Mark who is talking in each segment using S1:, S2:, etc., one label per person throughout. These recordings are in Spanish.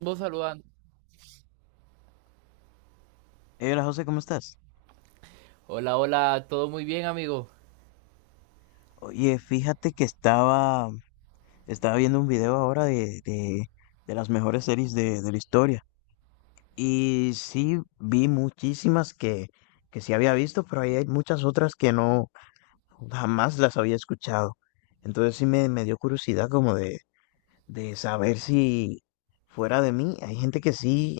S1: Vos saludando.
S2: Hey, hola José, ¿cómo estás?
S1: Hola, hola, todo muy bien, amigo.
S2: Oye, fíjate que estaba viendo un video ahora de las mejores series de la historia. Y sí, vi muchísimas que sí había visto, pero ahí hay muchas otras que no, jamás las había escuchado. Entonces sí me dio curiosidad como de saber si fuera de mí, hay gente que sí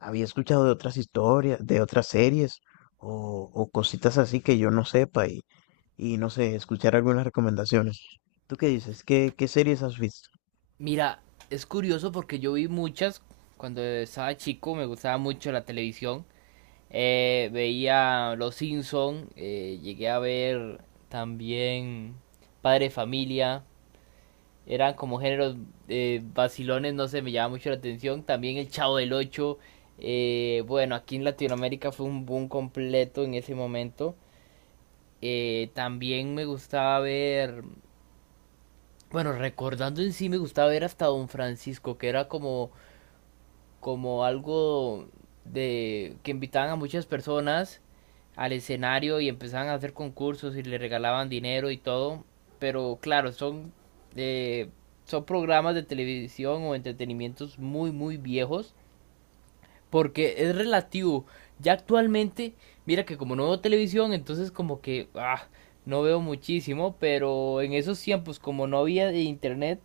S2: había escuchado de otras historias, de otras series o cositas así que yo no sepa y no sé, escuchar algunas recomendaciones. ¿Tú qué dices? ¿Qué series has visto?
S1: Mira, es curioso porque yo vi muchas cuando estaba chico, me gustaba mucho la televisión. Veía Los Simpson, llegué a ver también Padre Familia. Eran como géneros vacilones, no sé, me llamaba mucho la atención. También El Chavo del Ocho. Bueno, aquí en Latinoamérica fue un boom completo en ese momento. También me gustaba ver bueno, recordando en sí me gustaba ver hasta Don Francisco, que era como, como algo de que invitaban a muchas personas al escenario y empezaban a hacer concursos y le regalaban dinero y todo. Pero claro, son, eh, son programas de televisión o entretenimientos muy, muy viejos. Porque es relativo. Ya actualmente, mira que como no veo televisión, entonces como que no veo muchísimo. Pero en esos tiempos, como no había de internet,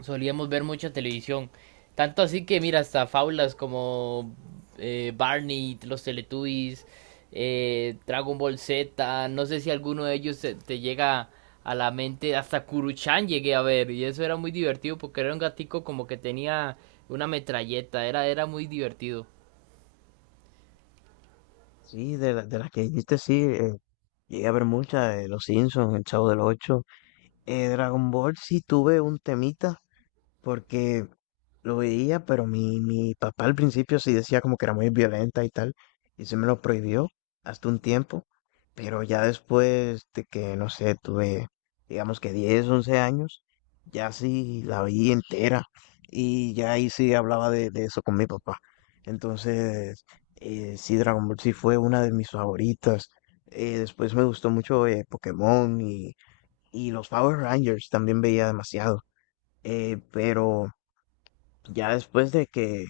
S1: solíamos ver mucha televisión. Tanto así que, mira, hasta fábulas como Barney, los Teletubbies, Dragon Ball Z, no sé si alguno de ellos te, te llega a la mente, hasta Kuruchan llegué a ver, y eso era muy divertido porque era un gatico como que tenía una metralleta, era, era muy divertido.
S2: Sí, de las que dijiste, sí, llegué a ver muchas, Los Simpsons, El Chavo del Ocho, Dragon Ball, sí tuve un temita porque lo veía, pero mi papá al principio sí decía como que era muy violenta y tal, y se me lo prohibió hasta un tiempo, pero ya después de que, no sé, tuve, digamos que 10 11 años, ya sí la vi entera, y ya ahí sí hablaba de eso con mi papá. Entonces, sí, Dragon Ball sí fue una de mis favoritas. Después me gustó mucho Pokémon y los Power Rangers también veía demasiado. Pero ya después de que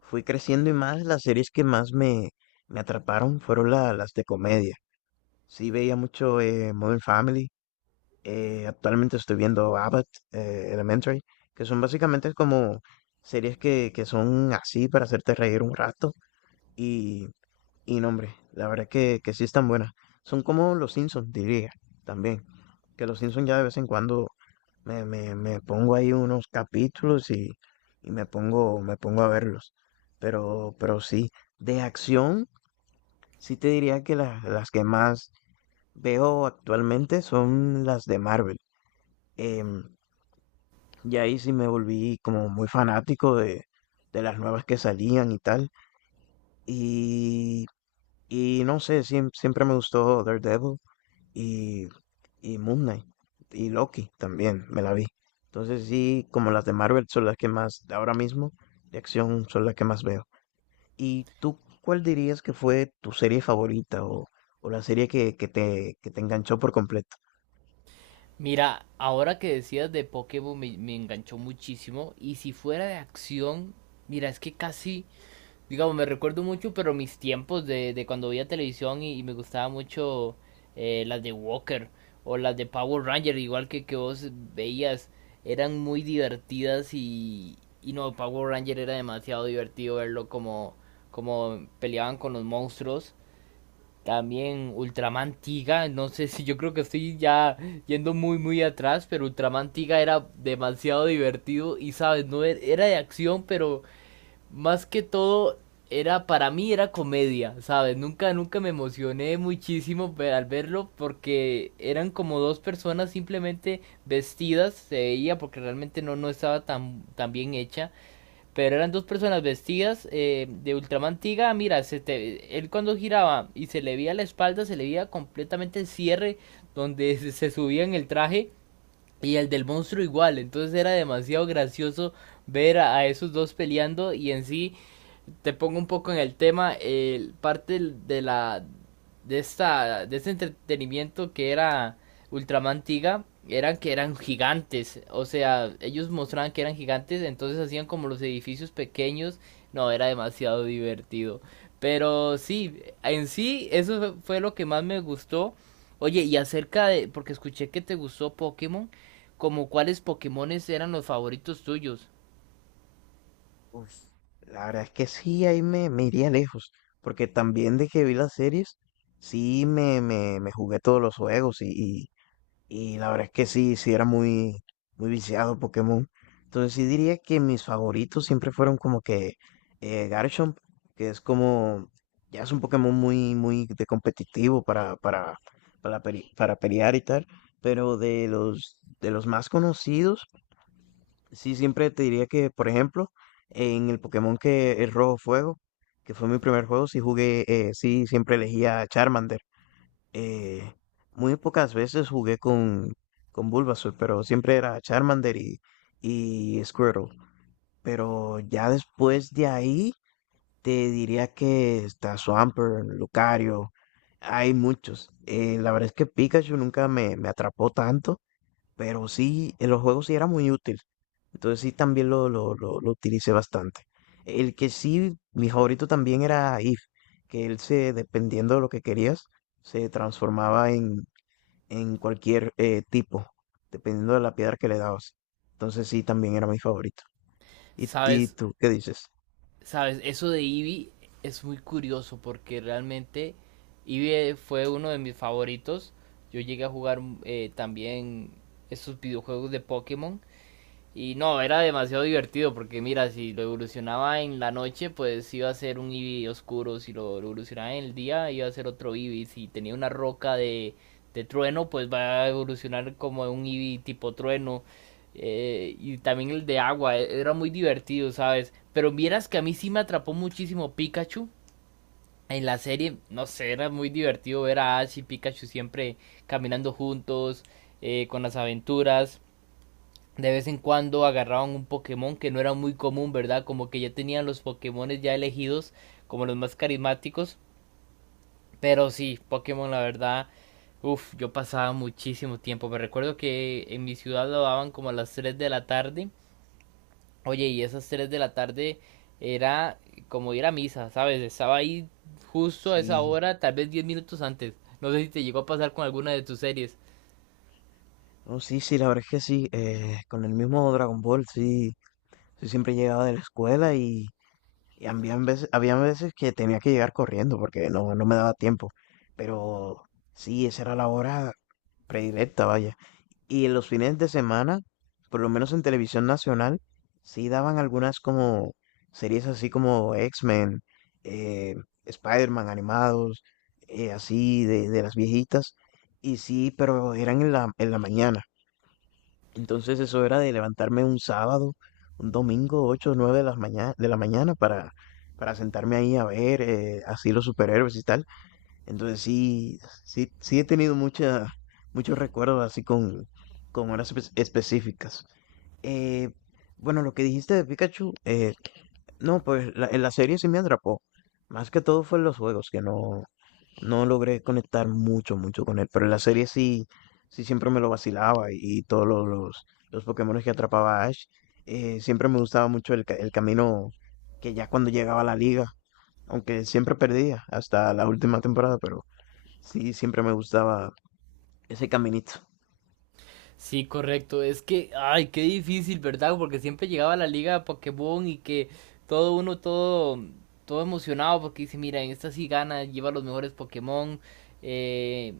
S2: fui creciendo y más, las series que más me atraparon fueron las de comedia. Sí veía mucho Modern Family, actualmente estoy viendo Abbott Elementary, que son básicamente como series que son así para hacerte reír un rato. y y no, hombre, la verdad que sí están buenas. Son como los Simpsons, diría, también. Que los Simpsons ya de vez en cuando me pongo ahí unos capítulos y me pongo a verlos. Pero sí, de acción, sí te diría que las que más veo actualmente son las de Marvel. Em, y ahí sí me volví como muy fanático de las nuevas que salían y tal. Y, y no sé, siempre me gustó Daredevil. y, y Moon Knight y Loki también me la vi. Entonces sí, como las de Marvel son las que más, ahora mismo, de acción son las que más veo. ¿Y tú cuál dirías que fue tu serie favorita o la serie que te enganchó por completo?
S1: Mira, ahora que decías de Pokémon me, me enganchó muchísimo, y si fuera de acción, mira, es que casi digamos, me recuerdo mucho, pero mis tiempos de cuando veía televisión y me gustaba mucho las de Walker o las de Power Ranger, igual que vos veías, eran muy divertidas y no, Power Ranger era demasiado divertido verlo como, como peleaban con los monstruos. También Ultraman Tiga, no sé si yo creo que estoy ya yendo muy atrás, pero Ultraman Tiga era demasiado divertido y sabes, no era de acción, pero más que todo era para mí era comedia, ¿sabes? Nunca me emocioné muchísimo al verlo porque eran como dos personas simplemente vestidas, se veía porque realmente no estaba tan bien hecha, pero eran dos personas vestidas de ultramantiga, mira, él cuando giraba y se le veía la espalda, se le veía completamente el cierre donde se subía en el traje y el del monstruo igual, entonces era demasiado gracioso ver a esos dos peleando y en sí te pongo un poco en el tema, parte de la de esta de este entretenimiento que era Ultraman Tiga eran que eran gigantes, o sea, ellos mostraban que eran gigantes, entonces hacían como los edificios pequeños, no, era demasiado divertido. Pero sí, en sí eso fue lo que más me gustó. Oye, y acerca de porque escuché que te gustó Pokémon, como cuáles Pokémones eran los favoritos tuyos.
S2: Uf, la verdad es que sí, ahí me iría lejos, porque también de que vi las series, sí me jugué todos los juegos Y la verdad es que sí, sí era muy, muy viciado Pokémon. Entonces sí diría que mis favoritos siempre fueron como que Garchomp, que es como, ya es un Pokémon muy, muy de competitivo para pelear y tal. Pero de los más conocidos, sí siempre te diría que, por ejemplo, en el Pokémon que es Rojo Fuego, que fue mi primer juego, sí jugué, sí siempre elegía a Charmander. Eh, muy pocas veces jugué con Bulbasaur, pero siempre era Charmander y Squirtle. Pero ya después de ahí, te diría que está Swampert, Lucario, hay muchos. La verdad es que Pikachu nunca me atrapó tanto, pero sí, en los juegos sí era muy útil. Entonces sí, también lo utilicé bastante. El que sí, mi favorito también era If, que él se, dependiendo de lo que querías, se transformaba en cualquier tipo, dependiendo de la piedra que le dabas. Entonces sí, también era mi favorito. ¿Y
S1: ¿Sabes?
S2: tú qué dices?
S1: Sabes, eso de Eevee es muy curioso porque realmente Eevee fue uno de mis favoritos. Yo llegué a jugar también esos videojuegos de Pokémon y no, era demasiado divertido porque mira, si lo evolucionaba en la noche, pues iba a ser un Eevee oscuro, si lo evolucionaba en el día, iba a ser otro Eevee, si tenía una roca de trueno, pues va a evolucionar como un Eevee tipo trueno. Y también el de agua, era muy divertido, ¿sabes? Pero vieras que a mí sí me atrapó muchísimo Pikachu. En la serie, no sé, era muy divertido ver a Ash y Pikachu siempre caminando juntos, con las aventuras de vez en cuando agarraban un Pokémon que no era muy común, ¿verdad? Como que ya tenían los Pokémones ya elegidos como los más carismáticos. Pero sí, Pokémon la verdad, uff, yo pasaba muchísimo tiempo. Me recuerdo que en mi ciudad lo daban como a las 3 de la tarde. Oye, y esas 3 de la tarde era como ir a misa, ¿sabes? Estaba ahí justo a esa
S2: Sí,
S1: hora, tal vez 10 minutos antes. No sé si te llegó a pasar con alguna de tus series.
S2: no, sí, sí, la verdad es que sí, con el mismo Dragon Ball, sí, yo siempre llegaba de la escuela y había veces que tenía que llegar corriendo porque no, no me daba tiempo, pero sí, esa era la hora predilecta, vaya. Y en los fines de semana, por lo menos en televisión nacional, sí daban algunas como series así como X-Men, eh, Spider-Man animados, así de las viejitas. Y sí, pero eran en la mañana. Entonces eso era de levantarme un sábado, un domingo, 8, o 9 de la mañana para sentarme ahí a ver así los superhéroes y tal. Entonces sí, sí, sí he tenido muchos recuerdos así con horas específicas. Eh, bueno, lo que dijiste de Pikachu, no, pues en la serie sí me atrapó. Más que todo fue en los juegos, que no, no logré conectar mucho, mucho con él. Pero en la serie sí, sí siempre me lo vacilaba y todos los Pokémones que atrapaba Ash. Siempre me gustaba mucho el camino que ya cuando llegaba a la liga, aunque siempre perdía hasta la última temporada, pero... Sí, siempre me gustaba ese caminito.
S1: Sí, correcto. Es que, ay, qué difícil, ¿verdad? Porque siempre llegaba la liga de Pokémon y que todo uno, todo, todo emocionado porque dice, mira, en esta sí gana, lleva los mejores Pokémon, eh,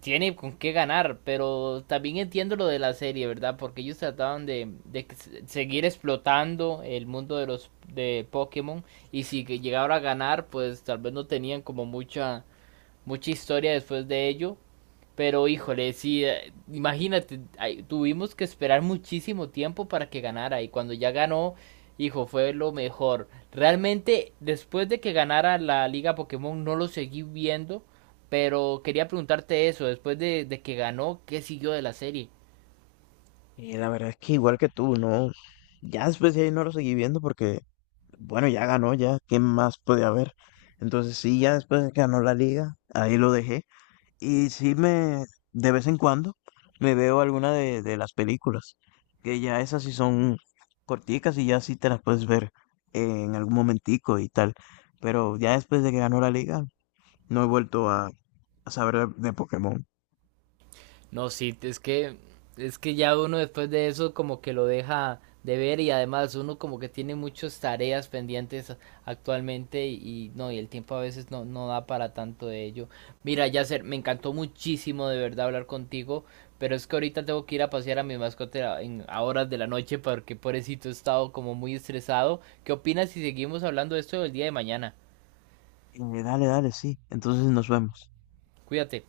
S1: tiene con qué ganar, pero también entiendo lo de la serie, ¿verdad? Porque ellos trataban de que seguir explotando el mundo de los de Pokémon y si que llegara a ganar, pues tal vez no tenían como mucha, mucha historia después de ello, pero híjole, sí, imagínate, ay, tuvimos que esperar muchísimo tiempo para que ganara y cuando ya ganó, hijo, fue lo mejor. Realmente, después de que ganara la Liga Pokémon, no lo seguí viendo, pero quería preguntarte eso, después de que ganó, ¿qué siguió de la serie?
S2: Y la verdad es que igual que tú, ¿no? Ya después de ahí no lo seguí viendo porque, bueno, ya ganó, ya, ¿qué más puede haber? Entonces sí, ya después de que ganó la liga, ahí lo dejé. Y sí de vez en cuando, me veo alguna de las películas, que ya esas sí son corticas y ya sí te las puedes ver en algún momentico y tal. Pero ya después de que ganó la liga, no he vuelto a saber de Pokémon.
S1: No, sí, es que ya uno después de eso como que lo deja de ver y además uno como que tiene muchas tareas pendientes actualmente y no, y el tiempo a veces no, no da para tanto de ello. Mira, Yasser, me encantó muchísimo de verdad hablar contigo, pero es que ahorita tengo que ir a pasear a mi mascota a horas de la noche porque pobrecito he estado como muy estresado. ¿Qué opinas si seguimos hablando de esto el día de mañana?
S2: Dale, dale, sí. Entonces nos vemos.
S1: Cuídate.